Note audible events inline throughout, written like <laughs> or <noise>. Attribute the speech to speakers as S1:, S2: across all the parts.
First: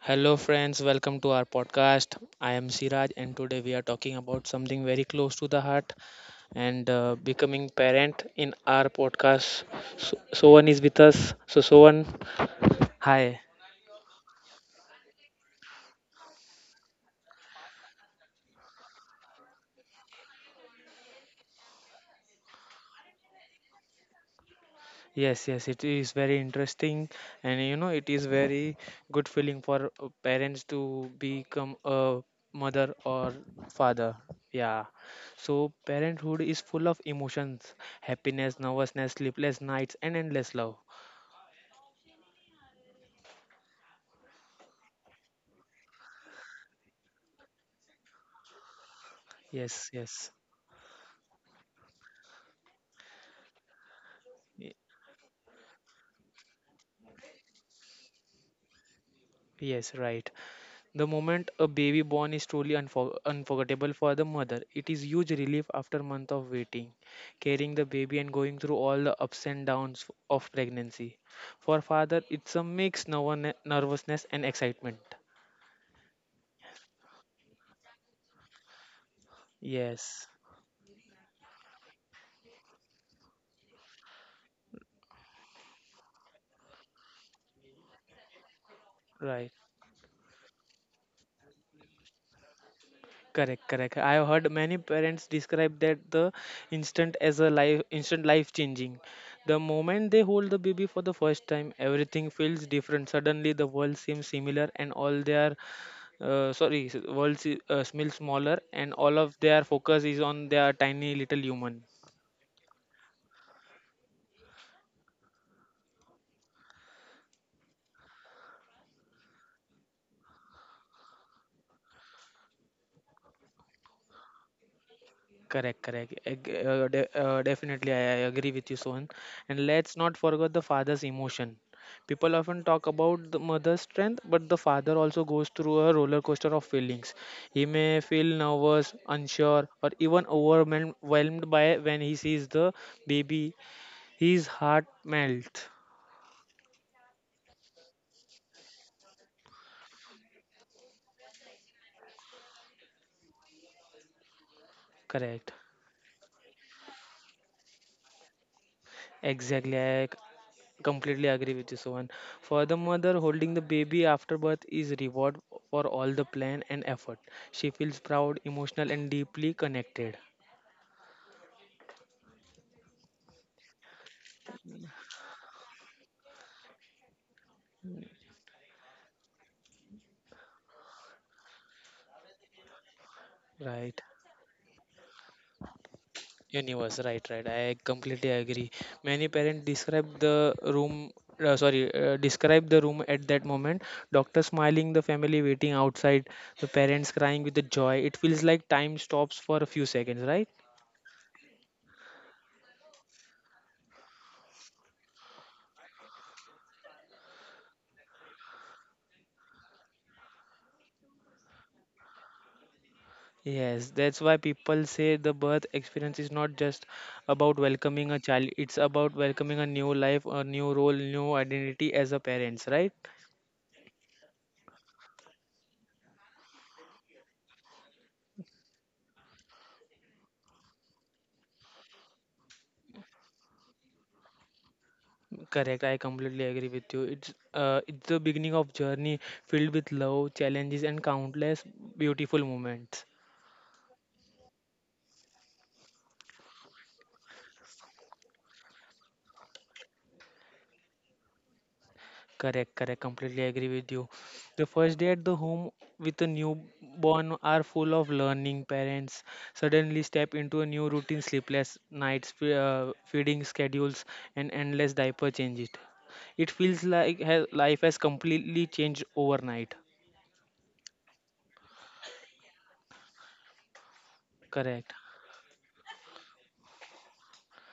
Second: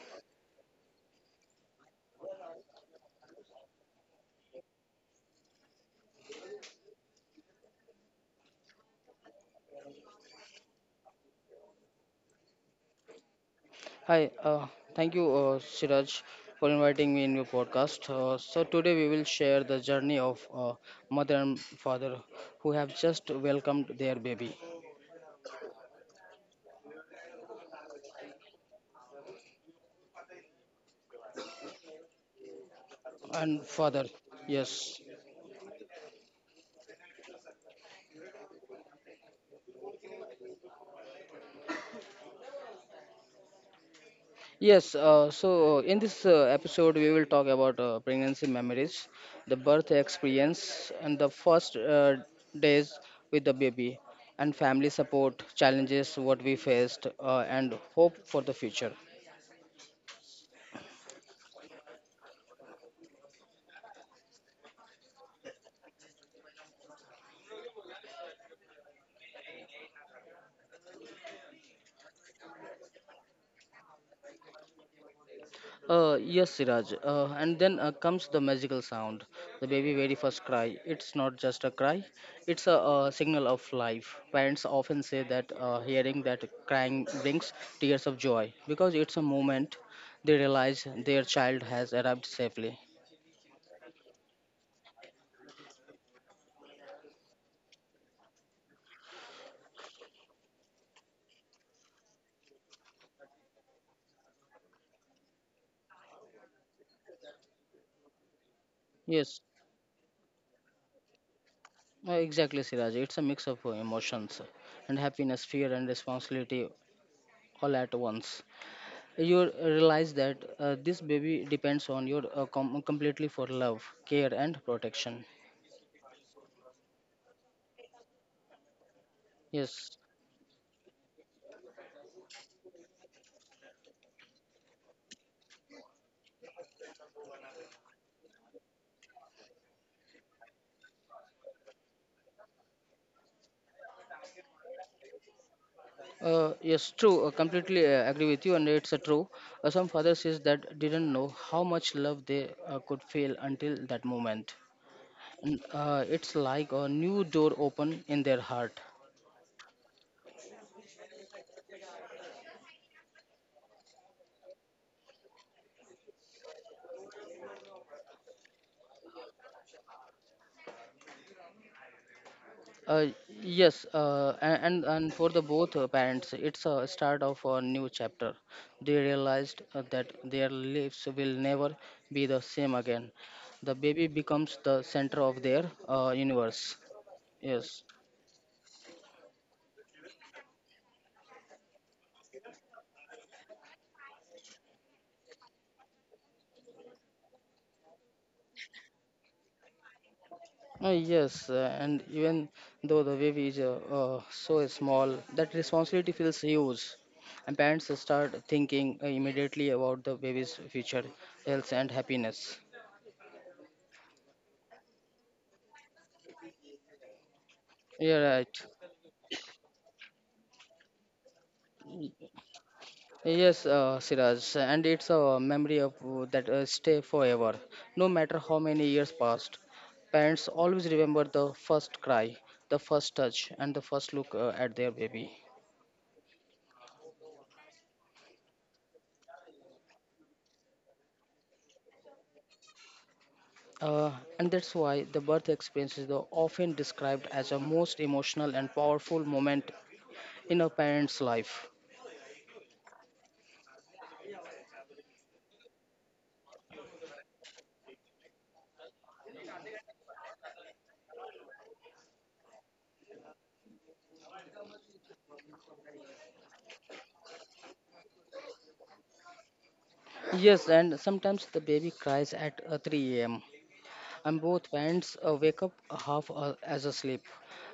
S1: Hello, friends, welcome to our podcast. I am Siraj, and today we are talking about something very close to the heart and becoming parent in our podcast. So, Sohan is with us. So, Sohan, hi.
S2: Hi, thank you, Siraj, for inviting me in your podcast. So today we will share the journey of mother and father who have just welcomed their baby
S1: Yes, yes, it is very interesting, and you know, it is very good feeling for parents to become a mother or
S2: and father.
S1: father. Yeah.
S2: Yes,
S1: So, parenthood is full of emotions happiness, nervousness, sleepless nights, and endless love.
S2: yes. In this episode, we will talk about pregnancy memories, the birth
S1: Yes, yes,
S2: experience, and the first days with the baby, and
S1: y-
S2: family support challenges what we faced, and hope for the future.
S1: yes, right. The moment a baby born is truly unforgettable for the mother. It is huge relief after month of waiting, carrying the baby and going through all the ups and downs of pregnancy. For father, it's a mix nervousness and excitement.
S2: Yes, Siraj. And then comes the magical sound, the baby very
S1: Yes,
S2: first cry. It's not just a cry; it's a signal of life. Parents often say that hearing that crying brings tears of joy because it's a
S1: right.
S2: moment they realize their child has arrived safely.
S1: Correct, correct. I have heard many parents describe that the instant as a life changing. The moment they hold the baby for the first time, everything feels different. Suddenly, the world seems similar, and all their sorry, s- world se- smells smaller, and all of
S2: Yes,
S1: their focus is on their tiny little human.
S2: exactly, Siraj. It's a mix of emotions and happiness, fear, and responsibility all at once. You realize that this baby depends on your completely for love, care, and protection.
S1: Correct, correct. Definitely, I agree with you, Sohan. And let's
S2: Yes,
S1: not forget the father's emotion. People often talk about the mother's strength, but the father also goes through a roller coaster of feelings. He may feel nervous, unsure, or even overwhelmed by when he sees the baby. His heart melts.
S2: yes, true. Completely agree with you, and it's true. Some father says that didn't know how much love they could feel until that moment.
S1: Correct.
S2: It's like a new door open in their heart.
S1: Exactly, I Completely agree with you, Sohan. For the mother, holding the baby after birth is reward for all the plan and effort. She feels proud, emotional, and deeply connected.
S2: Uh, yes, and for the both parents, it's a start of a new chapter. They realized that their lives will never be the same again. The
S1: Right.
S2: baby becomes the center of their universe.
S1: Universe. Right. Right. I
S2: Yes.
S1: completely agree. Many parents describe the room. Describe the room at that moment. Doctor smiling, the family waiting outside, the parents crying with the joy. It feels like time stops for a few seconds, right?
S2: Yes, and even though the baby is so small, that responsibility feels huge, and parents start thinking immediately about the baby's future health and happiness.
S1: Yes, that's why people say the birth experience is not just about welcoming a
S2: Yeah,
S1: child,
S2: right.
S1: it's about welcoming a new life, a new role, new identity as a parents, right?
S2: Yes, Siraj, and it's a memory of that stay forever, no matter how many years passed. Parents always remember the first cry, the first touch, and the first look at their baby.
S1: Correct, I completely agree with you. It's the beginning of journey filled with love, challenges and countless beautiful moments.
S2: Uh, and that's why the birth experience is often described as a most emotional and powerful moment in a parent's life.
S1: Correct, correct. Completely agree with you. The first day at the home with a newborn are full of learning. Parents suddenly step into a new routine, sleepless nights, feeding schedules, and endless diaper changes. It feels like life has completely changed overnight.
S2: Yes, and sometimes the baby cries at 3 a.m. And both
S1: Correct,
S2: parents wake up half as asleep,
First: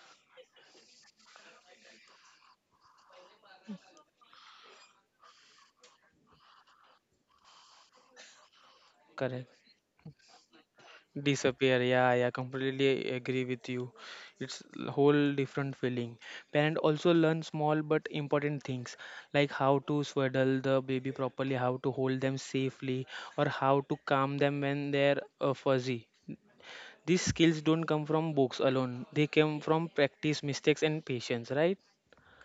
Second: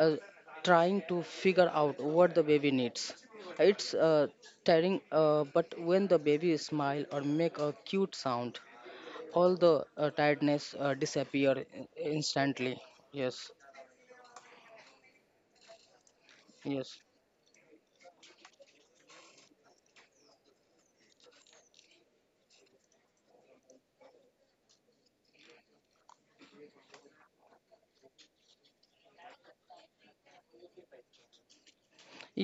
S2: uh, trying to figure out what the baby needs. It's tiring, but when the baby smile or make a cute sound, all
S1: correct.
S2: the tiredness disappear
S1: Disappear, yeah, yeah,
S2: instantly.
S1: completely agree
S2: Yes,
S1: with you. Whole different feeling. Parent
S2: yes.
S1: also learn small but important things like how to swaddle the baby properly, how to hold them safely, or how to calm them when they're fuzzy. These skills don't come from books alone. They come from practice, mistakes, and patience, right?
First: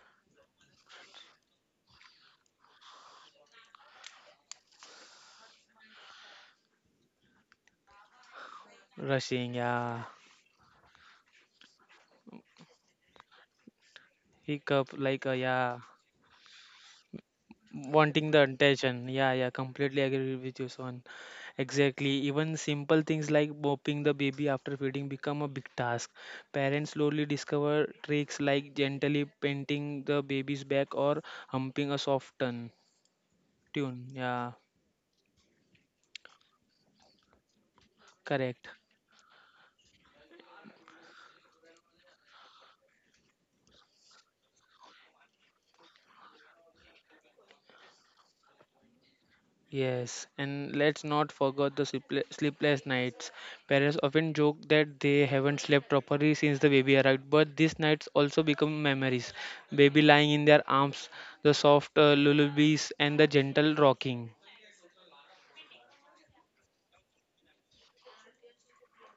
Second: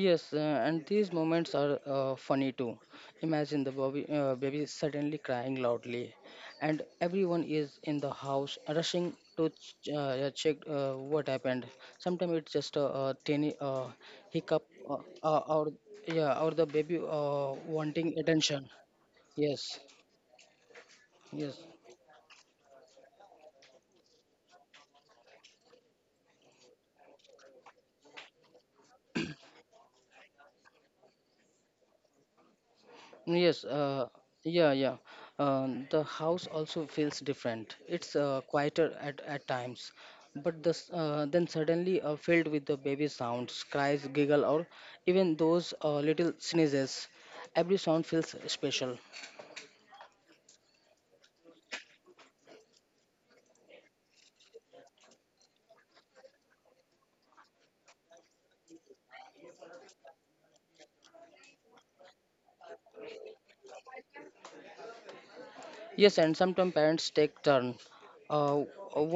S2: Yes, and these moments are funny too. Imagine the baby suddenly crying loudly, and everyone is in the house rushing to
S1: Rushing, yeah.
S2: yeah, check what happened. Sometimes it's just a tiny hiccup,
S1: Hiccup,
S2: uh,
S1: like,
S2: or
S1: yeah.
S2: yeah, or the baby wanting
S1: Wanting the
S2: attention.
S1: attention. Yeah, yeah,
S2: Yes,
S1: completely agree with you, Son.
S2: yes.
S1: Exactly. Even simple things like bopping the baby after feeding become a big task. Parents slowly discover tricks like gently painting the baby's back or humping a soft tone.
S2: Yes,
S1: Tune. Yeah,
S2: yeah, yeah. The house also feels different. It's
S1: correct.
S2: quieter at times, but then suddenly filled with the baby sounds, cries, giggle, or even those little sneezes. Every sound feels special.
S1: Yes, and let's not forget the sleepless nights. Parents often joke that they haven't slept properly since the baby arrived, but these nights also become memories. Baby lying in their arms, the soft lullabies, and the gentle rocking.
S2: Yes, and sometimes parents take turn. Uh,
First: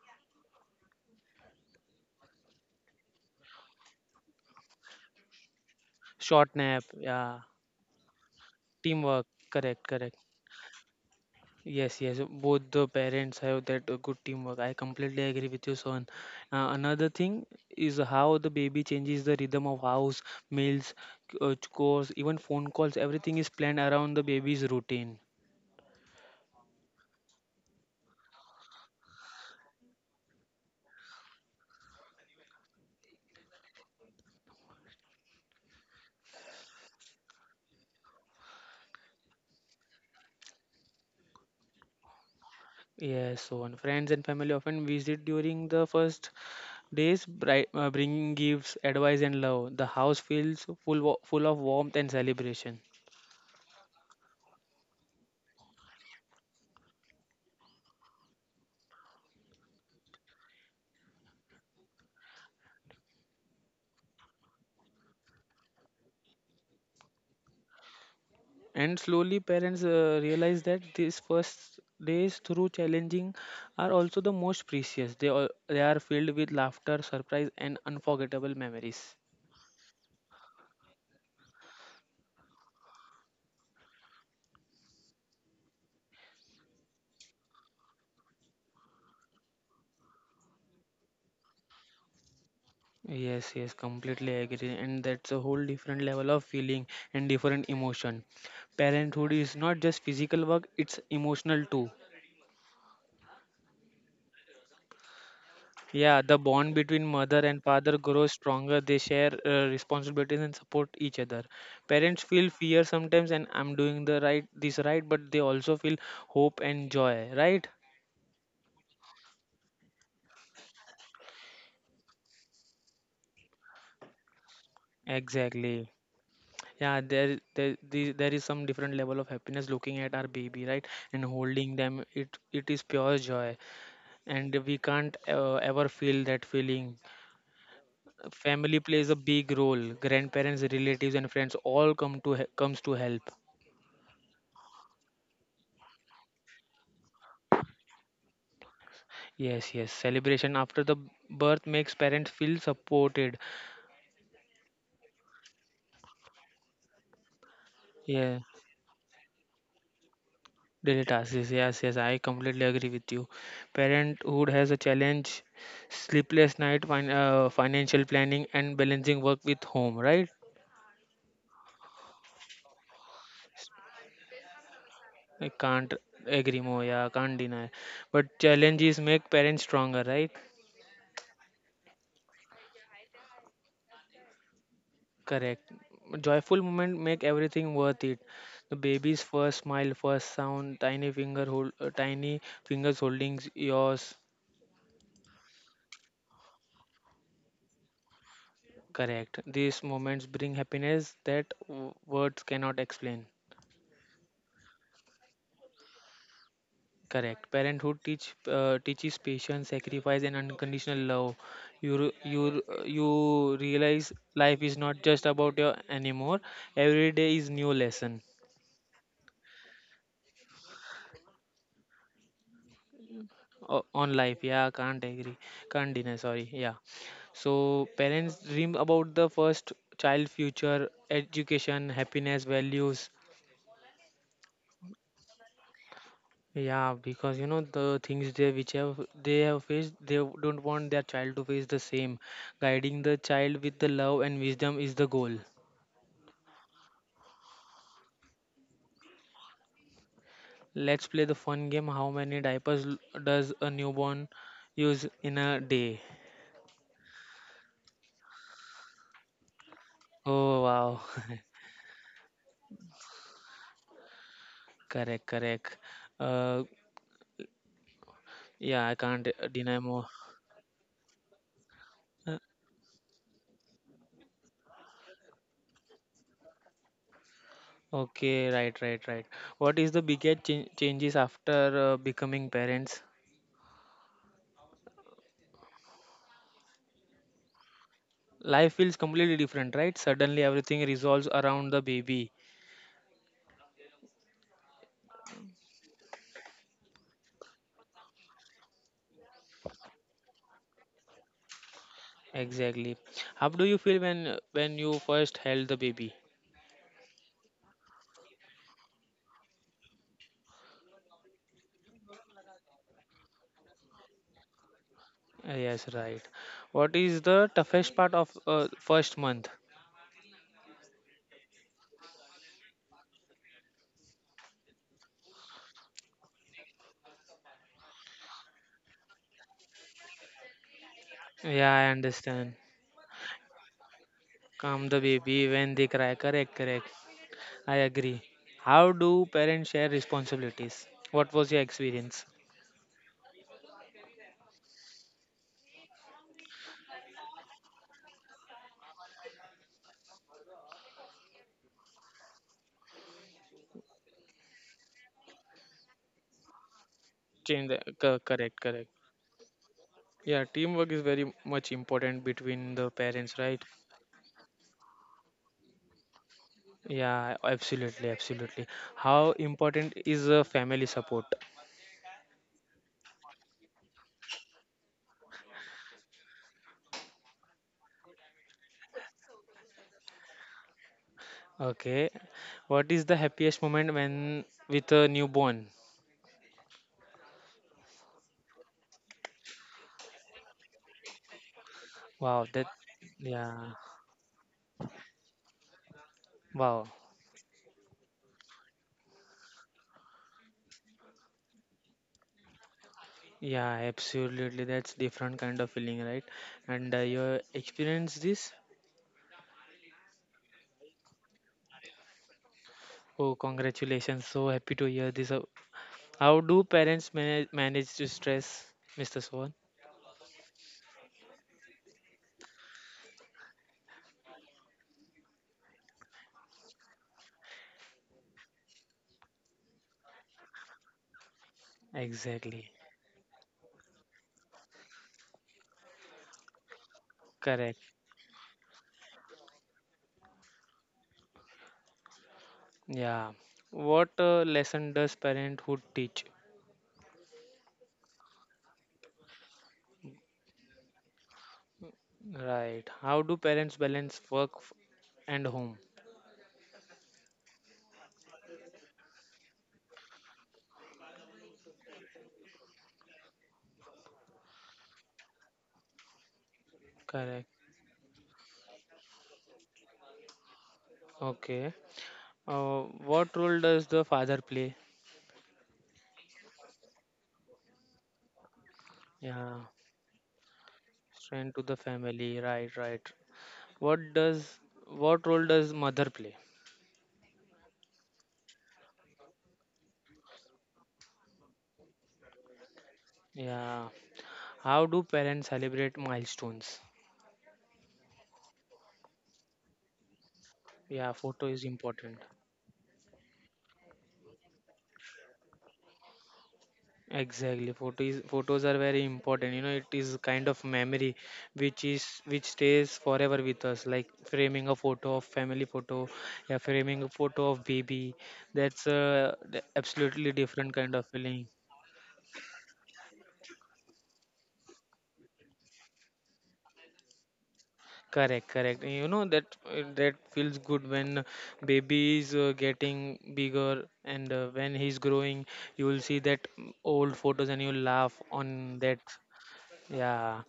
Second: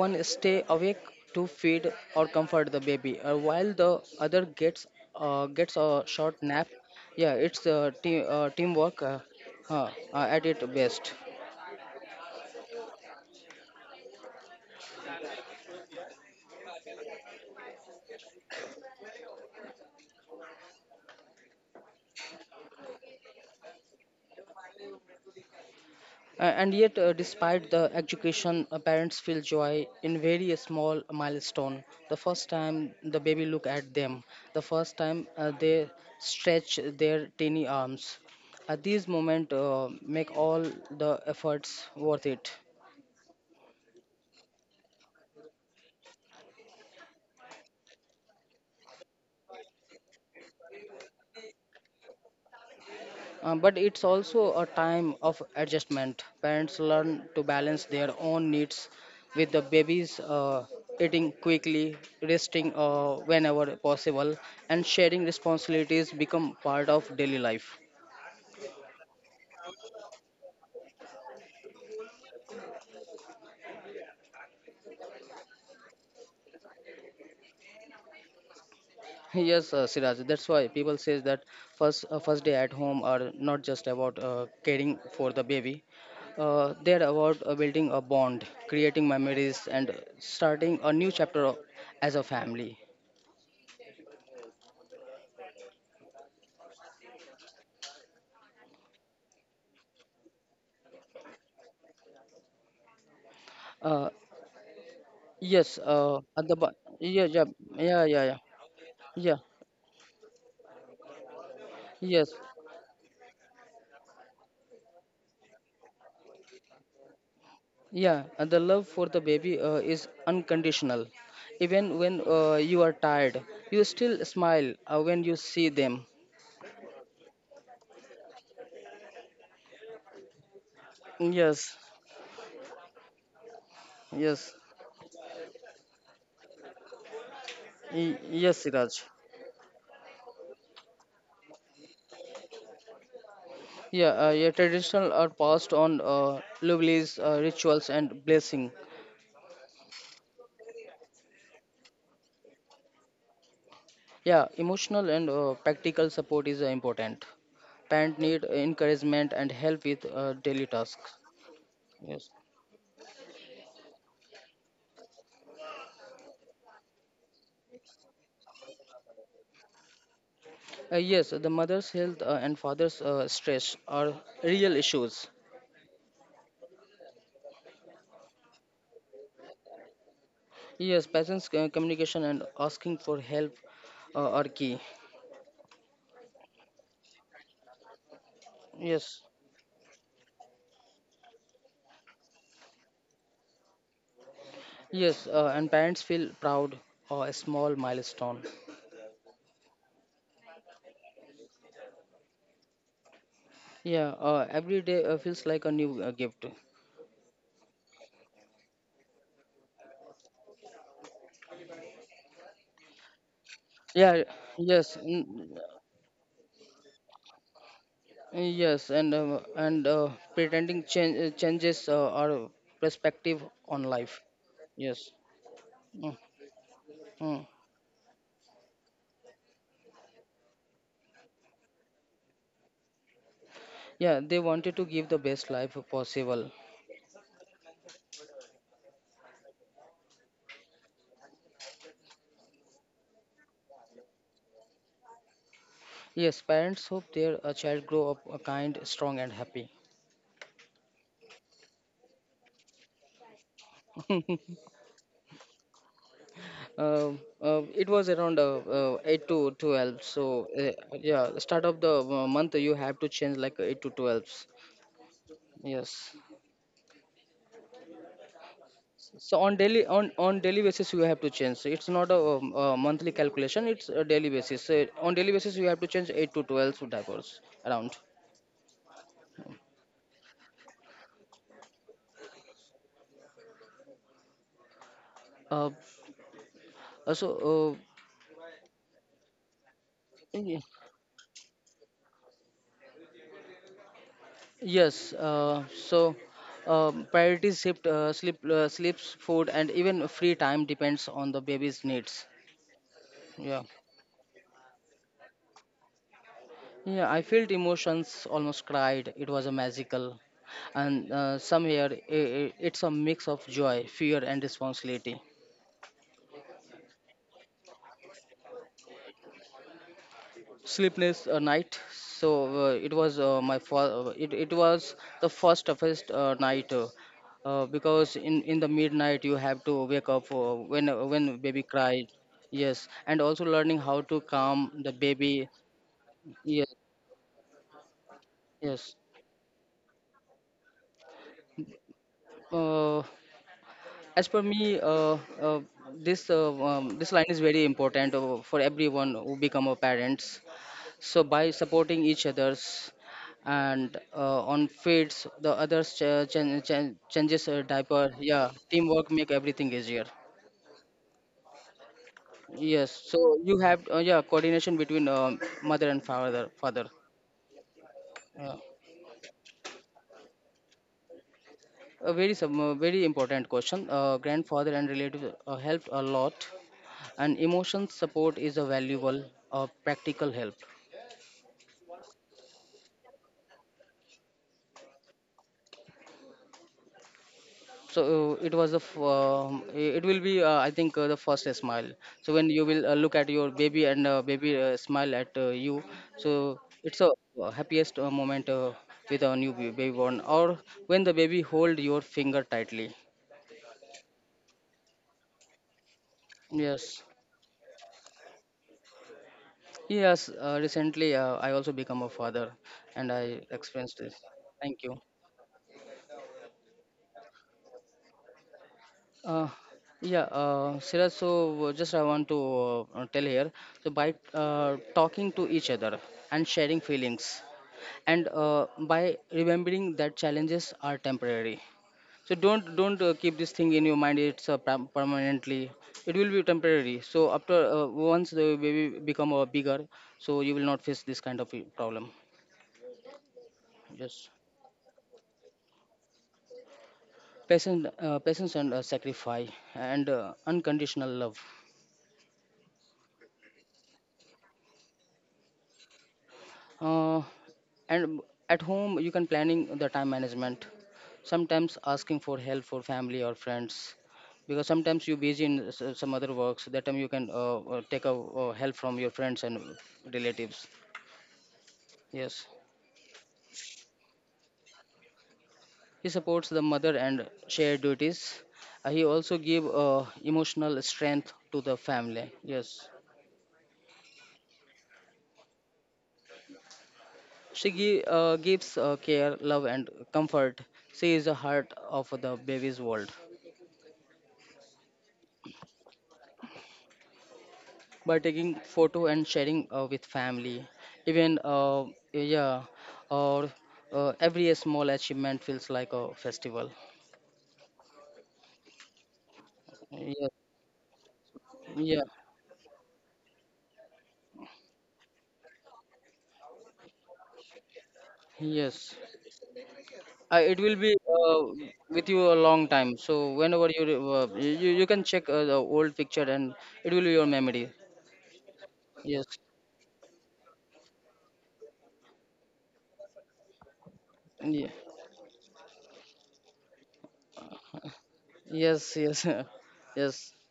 S2: One stay awake to feed or comfort the baby, while the other gets a short
S1: Short
S2: nap.
S1: nap,
S2: Yeah,
S1: yeah.
S2: it's teamwork
S1: Teamwork, correct, correct.
S2: at its best.
S1: Yes, yes, both the parents have that good teamwork. I completely agree with you, son. Another thing is how the baby changes the rhythm of house, meals, chores, even phone calls. Everything is planned around the baby's routine.
S2: And yet, despite the education, parents feel joy in very small milestone. The first time the baby look at them, the first time they stretch their tiny arms. At these moment, make all the efforts worth it.
S1: Yes, so on. Friends and family often visit during the first days, bringing gifts, advice, and love. The house feels full, full of warmth and celebration.
S2: But it's also a time of adjustment. Parents learn to balance their own needs with the babies eating quickly, resting whenever possible, and sharing responsibilities become part of daily life.
S1: And slowly, parents realize that these first days, through challenging, are also the most precious. They are filled with laughter, surprise, and unforgettable memories.
S2: Yes, Siraj. That's why people says that first day at home are not just about caring for the baby. They're about building a bond, creating memories, and starting a new chapter of, as a family.
S1: Yes, yes, completely agree. And that's a whole different level of feeling and different emotion. Parenthood is not just physical work, it's emotional too.
S2: Uh, Yes,
S1: Yeah, the bond between
S2: yeah,
S1: mother
S2: yeah,
S1: and father
S2: yeah, yeah,
S1: grows
S2: yeah,
S1: stronger. They share
S2: yeah,
S1: responsibilities and support each other. Parents
S2: yes,
S1: feel fear sometimes, and I'm doing the right, this right, but they also feel hope and joy, right?
S2: yeah. And the love for the baby is unconditional. Even when you are tired, you still smile when you see
S1: Exactly.
S2: them.
S1: Yeah, there is some different level of happiness looking at our baby, right, and
S2: Yes,
S1: holding them. It is pure joy,
S2: yes,
S1: and we can't ever feel that feeling.
S2: yes,
S1: Family
S2: Siraj.
S1: plays a big role. Grandparents, relatives, and friends all come to comes to help.
S2: Yeah, yeah, traditional are passed on lovelies, rituals, and blessing.
S1: Yes, yes. Celebration after the birth makes parents feel supported.
S2: Yeah, emotional and practical support is important. Parent
S1: Yeah,
S2: need encouragement and help with daily
S1: daily
S2: tasks.
S1: tasks. Yes, yes, yes, I
S2: Yes.
S1: completely agree with you. Parenthood has a challenge, sleepless night, financial planning, and balancing work with home. Right?
S2: Yes, the mother's health and father's stress are real issues.
S1: I can't agree more. Yeah, can't deny. But challenges make parents stronger. Right?
S2: Yes, patients' communication and asking for help are key.
S1: Correct. Joyful moment make everything worth it. The
S2: Yes,
S1: baby's first smile, first sound, tiny finger hold, tiny fingers holding yours.
S2: yes, and parents feel proud or a small milestone.
S1: Correct. These moments bring happiness that words cannot explain.
S2: Yeah, every day feels like a new gift.
S1: Correct. Parenthood teaches patience, sacrifice, and unconditional love. You realize
S2: Yeah,
S1: life is
S2: yes,
S1: not just about your anymore. Every day is new lesson
S2: yes, and pretending changes our perspective on
S1: on
S2: life.
S1: life. Yeah, can't
S2: Yes.
S1: agree. Can't deny.
S2: Mm,
S1: Sorry. Yeah.
S2: mm.
S1: So parents dream about the first child future, education, happiness, values.
S2: Yeah, they wanted to give the best life possible.
S1: Yeah, because you know the things they have faced, they don't want their child to face the same. Guiding the child with the love and wisdom is the goal.
S2: Yes, parents hope their child grow up kind, strong, and happy.
S1: Let's play the fun game. How many diapers does a newborn use in a day?
S2: It was around 8 to 12. So,
S1: Oh wow,
S2: yeah, start of the month, you have to change like 8 to 12.
S1: <laughs> correct, correct.
S2: Yes.
S1: Uh, yeah, I can't
S2: So on
S1: deny
S2: daily
S1: more.
S2: on on daily basis you have to change. So it's not a,
S1: Uh,
S2: um, a monthly calculation. It's a daily basis. So on daily basis you have to change 8 to 12 diapers around.
S1: Okay, right, right, right. What is the biggest ch changes after becoming parents?
S2: Uh, so,
S1: Life feels completely different, right? Suddenly
S2: yeah.
S1: everything resolves around the baby.
S2: Yes, so priorities shift, sleep, sleeps, food, and even free time depends on the baby's needs.
S1: Exactly. How
S2: Yeah,
S1: do you feel when you first held the baby?
S2: yeah. I felt emotions, almost cried. It was a magical, and somewhere it's a mix of joy, fear, and responsibility.
S1: Yes, right. What is the toughest part of first month?
S2: Sleepless night. So it was the first toughest night because in the midnight you have to wake up when baby
S1: Yeah, I
S2: cry.
S1: understand.
S2: Yes, and also learning how to calm
S1: Calm
S2: the
S1: the
S2: baby.
S1: baby when they cry. Correct,
S2: Yes,
S1: correct. I agree. How
S2: yes,
S1: do parents share responsibilities? What was your experience?
S2: uh, as per me this line is very important for everyone who become a parents. So by supporting each others and on feeds, the others changes a diaper. Yeah,
S1: Correct, correct.
S2: teamwork make everything easier.
S1: Yeah, teamwork is very much important between the
S2: Yes.
S1: parents,
S2: So you
S1: right?
S2: have yeah, coordination between mother and father. Father.
S1: Yeah, absolutely, absolutely. How important is family support?
S2: A very important question. Grandfather and relatives helped a lot, and emotion support is a valuable practical help.
S1: Okay. What is the happiest moment when with a newborn?
S2: It was it will be I think the first smile. So
S1: Wow,
S2: when you
S1: that
S2: will look at your
S1: Yeah.
S2: baby and baby smile at you. So
S1: Wow.
S2: it's a happiest moment with our new baby born, or when the baby hold your finger tightly.
S1: Yeah, absolutely. That's different kind of feeling, right? And
S2: Yes,
S1: you experience this?
S2: yes, recently I also become a father and
S1: Oh,
S2: I experienced this.
S1: congratulations. So happy
S2: Thank
S1: to
S2: you.
S1: hear this. How do parents manage to stress, Mr.
S2: Uh,
S1: Sohan?
S2: yeah, Siraj, so just I want to tell here. So by talking to each other and sharing feelings, and by remembering that challenges are temporary. So
S1: Exactly.
S2: don't keep this thing in your mind. It's permanently. It will be temporary. So after
S1: Correct.
S2: once the baby become bigger, so you will not face this kind of problem.
S1: Yeah. What
S2: Yes,
S1: lesson does parenthood teach?
S2: patience and sacrifice and unconditional love.
S1: Right. How do parents balance and home?
S2: Uh, and at home you can planning the time management. Sometimes asking for help for family or friends because sometimes you're busy in some other works. That time you can
S1: Correct.
S2: take a help from your friends and relatives.
S1: Okay.
S2: Yes.
S1: What role does the father play?
S2: He supports the mother and shared duties. He also
S1: Yeah,
S2: give emotional strength
S1: strength
S2: to
S1: to
S2: the
S1: the
S2: family.
S1: family.
S2: Yes.
S1: Right, right. What does what role does mother play?
S2: She gives care, love, and comfort. She is the heart of the baby's world.
S1: Yeah. How do parents celebrate milestones?
S2: By taking photo and sharing with family.
S1: Yeah,
S2: Even
S1: photo is important.
S2: yeah, or every small achievement feels like a festival.
S1: Exactly. Photos are very important. You know, it is
S2: Yeah,
S1: kind of memory which
S2: yeah,
S1: is which stays forever with us. Like framing a photo of family photo, yeah, framing a photo of baby. That's
S2: yes,
S1: a absolutely
S2: it
S1: different
S2: will be
S1: kind of feeling.
S2: with you a long time. So whenever you can check the old picture, and it will be your memory.
S1: Correct, correct. You know
S2: Yes,
S1: that that feels good when baby is getting bigger and
S2: yeah.
S1: when he's growing, you will see that old photos and you'll laugh on
S2: Yes,
S1: that.
S2: yes. <laughs> Yes.
S1: Yeah.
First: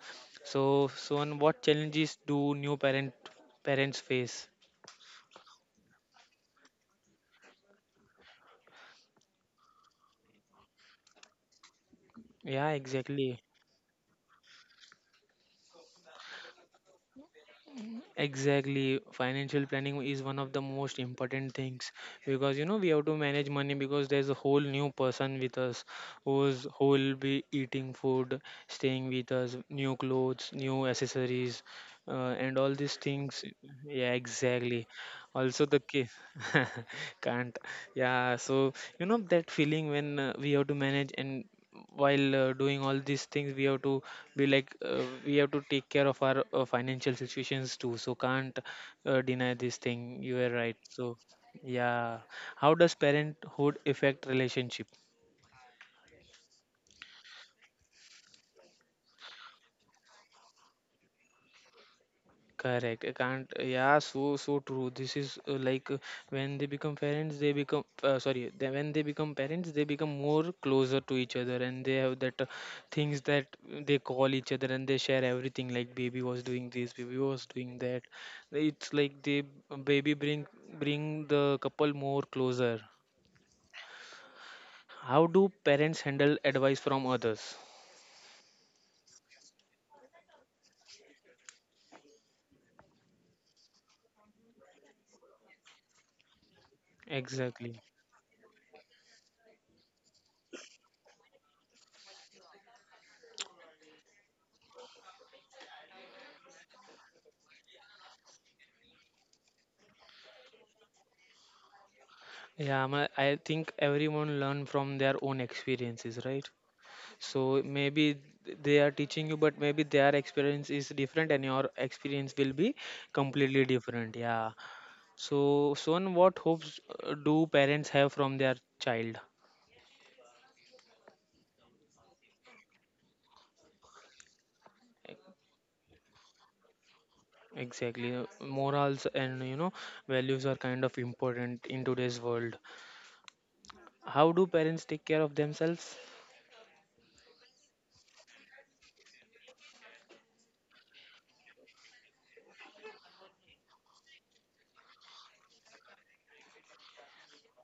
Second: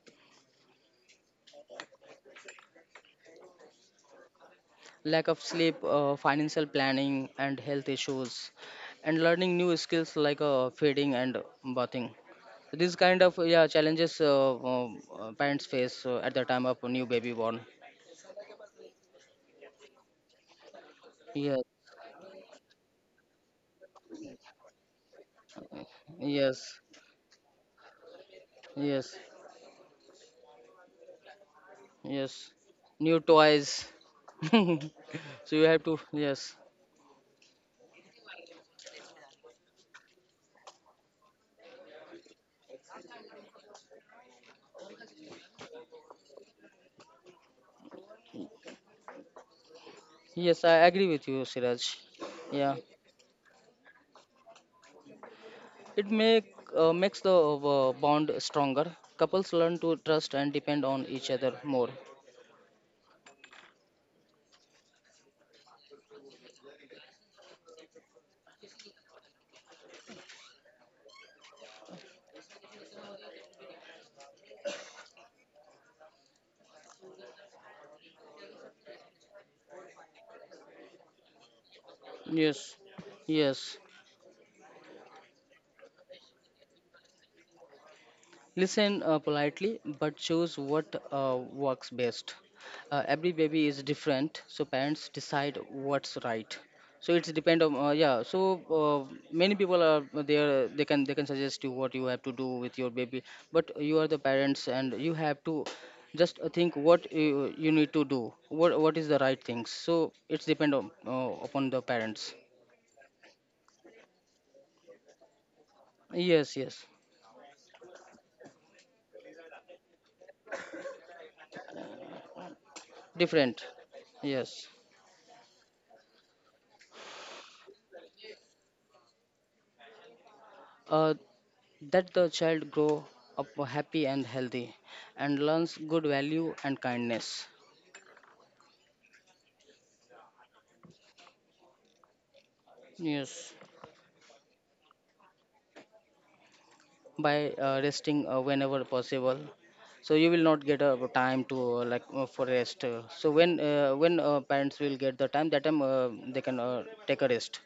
S1: So, so, and what challenges do new parent parents face?
S2: Lack of sleep, financial planning, and health issues, and learning new skills like feeding and bathing.
S1: Yeah,
S2: These kind
S1: exactly.
S2: of yeah challenges parents face at the time of a new baby born.
S1: Exactly. Financial planning is one of the most important
S2: Yes,
S1: things because you know we have to manage money because there's a whole new person with us
S2: yes,
S1: who will be eating food, staying
S2: yes,
S1: with us, new clothes, new accessories,
S2: yes.
S1: and all these
S2: New
S1: things.
S2: toys.
S1: Yeah,
S2: <laughs>
S1: exactly
S2: So you
S1: also the
S2: have to.
S1: kid
S2: Yes,
S1: <laughs> can't yeah so you know that feeling when we have to manage and while doing all these things we have to be like we have to take care of our financial situations too, so can't deny this thing, you are
S2: yes. I
S1: right.
S2: agree
S1: So
S2: with you, Siraj.
S1: yeah, how
S2: Yeah,
S1: does parenthood affect relationship?
S2: it makes the bond stronger. Couples learn to trust and depend on each other more.
S1: Correct. I can't. Yeah, so so true. This is when they become parents, they become parents, they become more closer to each other, and they have that things that they call each other and they share everything. Like baby was doing this, baby was doing that. It's like they baby bring bring the couple more
S2: Yes,
S1: closer.
S2: yes.
S1: How do parents handle advice from others?
S2: Listen politely, but choose what works best. Every baby is different, so parents decide what's right. So it's depend on,
S1: Exactly.
S2: yeah. So many people are there. They can suggest you what you have to do with your baby, but you are the parents and you have to just think what you need to do. What is the right things? So it's depend on upon the parents.
S1: Yeah, my, I think everyone learn from their own experiences, right?
S2: Yes, yes,
S1: So maybe they are teaching you, but maybe their experience is different and your experience will be completely
S2: different.
S1: different. Yeah.
S2: Yes.
S1: So, Son, what hopes do parents have from their child?
S2: Uh, that the child grow up happy and healthy and learns good value and kindness.
S1: Exactly. Morals and you know values are kind of important in today's world.
S2: Yes,
S1: How do parents take care of themselves?
S2: by resting whenever possible. So you will not get a time to like for rest. So when parents will get the time, that time they can take a rest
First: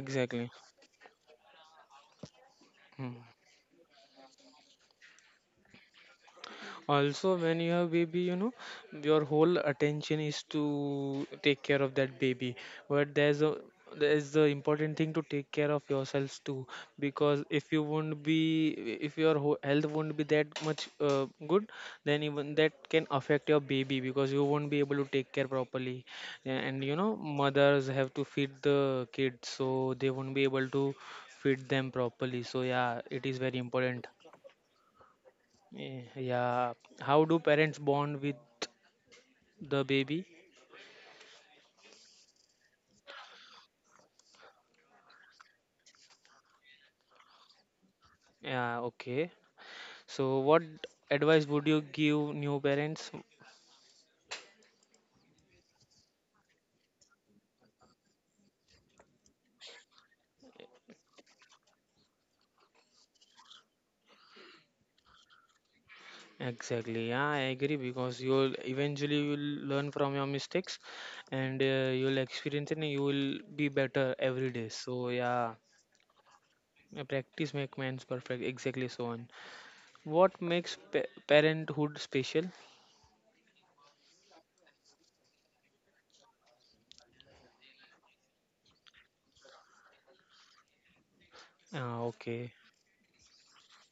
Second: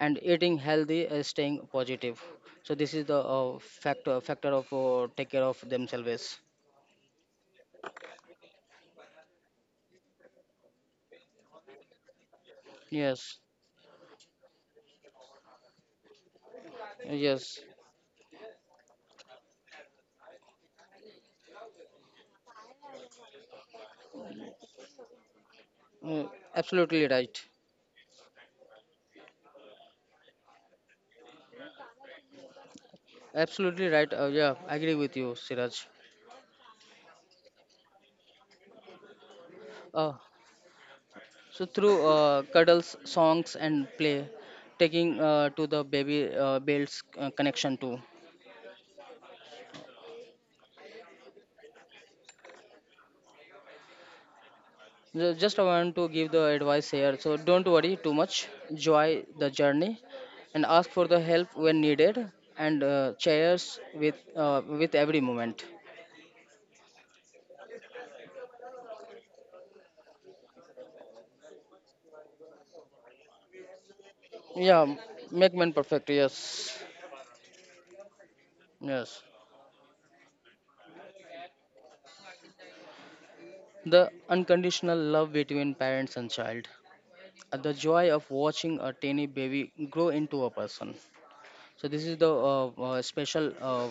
S2: and eating healthy, staying positive. So this is
S1: Hmm.
S2: the factor of take care of themselves.
S1: Also when you have baby you know your whole attention is to take care of that baby, but
S2: Yes,
S1: there's a, there's the important thing to take care of yourselves too, because
S2: yes,
S1: if you won't be, if your whole health won't be that much good, then even that can affect your baby because you won't be able to take care properly,
S2: uh,
S1: and you
S2: absolutely
S1: know
S2: right.
S1: mothers have to feed the kids so they won't be able to feed them properly. So yeah, it is very
S2: Absolutely
S1: important.
S2: right. Yeah, I agree with you, Siraj.
S1: Eh, yeah. How do parents bond with the
S2: Uh,
S1: baby?
S2: so through cuddles, songs, and play, taking to the baby builds connection too.
S1: Yeah, okay. So, what advice would you give new parents?
S2: Just I want to give the advice here. So don't worry too much. Enjoy the journey, and ask for the help when needed. And chairs with every moment.
S1: Exactly. Yeah, I agree because you'll eventually you'll learn from your mistakes, and you'll experience it, and you will be better every day.
S2: Yeah,
S1: So, yeah,
S2: make men perfect. Yes,
S1: practice make man's perfect. Exactly so
S2: yes.
S1: on. What makes pa parenthood special?
S2: The unconditional love between parents and child. The joy of watching a tiny baby grow into a person. So
S1: Ah,
S2: this is the
S1: okay.
S2: special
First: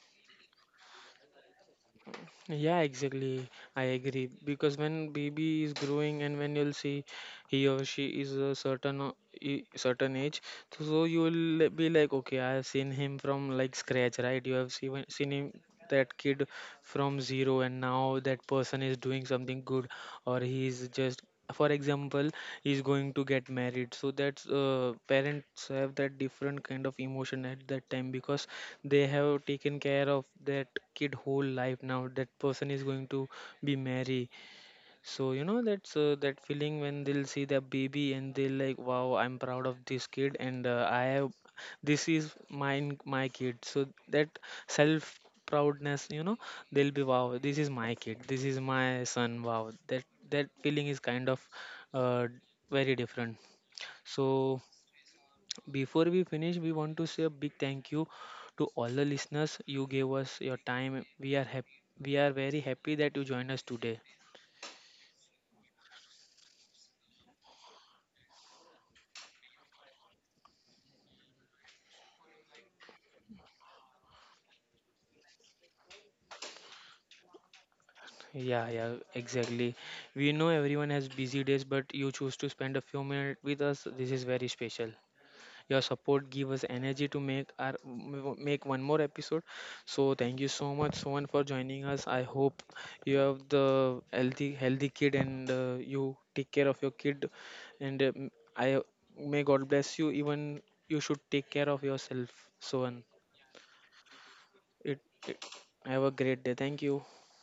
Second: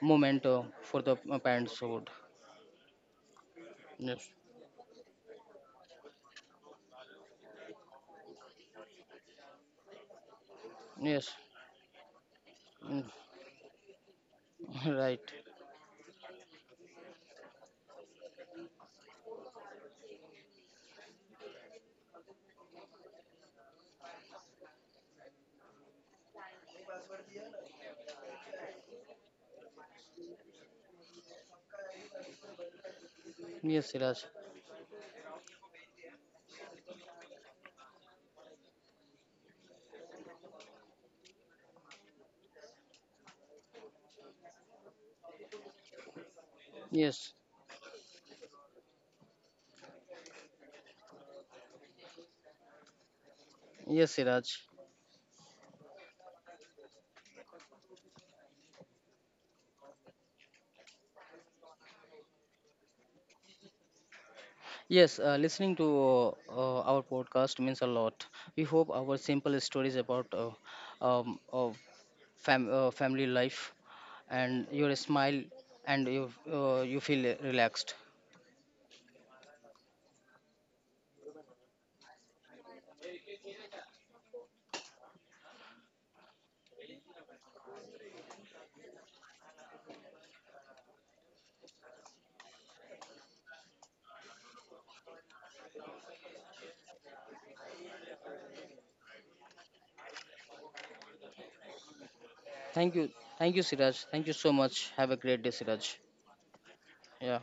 S2: moment for the parenthood.
S1: Yeah, exactly. I
S2: Yes,
S1: agree because when baby is growing and when you'll see he or she is a certain certain age, so you
S2: yes.
S1: will be like, okay, I have seen
S2: Mm.
S1: him from like scratch, right? You have
S2: <laughs>
S1: seen,
S2: Right.
S1: seen him, that kid from zero, and now that person is doing something good or he is just, for example, he's going to get married. So that's parents have that different kind of emotion at that time because they have taken care of that kid whole life, now that person is going to be
S2: Yes, Siraj.
S1: married. So you know that's that feeling when they'll see their baby and they'll like, wow, I'm proud of this kid and I have, this is mine, my kid. So that self proudness, you know, they'll be
S2: Yes,
S1: wow, this is my kid, this is my son. Wow, that that feeling is kind of uh, very different.
S2: yes,
S1: So
S2: Siraj.
S1: before we finish, we want to say a big thank you to all the listeners. You gave us your time. We are happy. We are very happy that you joined us today.
S2: Yes, listening to our podcast means a lot. We hope our simple stories about um, uh, family life, and your smile, and you feel relaxed.
S1: Yeah, yeah, exactly. We know everyone has busy days, but you choose to spend a few minutes with us. This is very special. Your support give us energy to make our make one more episode. So thank you so much, Sohan, for joining us. I hope you have the healthy kid and you take care of your kid. And m- I may God bless you. Even you should take care of yourself,
S2: Thank
S1: Sohan.
S2: you. Thank you, Siraj. Thank you so much.
S1: It,
S2: Have a great
S1: it
S2: day, Siraj.
S1: Have a great day. Thank you.
S2: Yeah.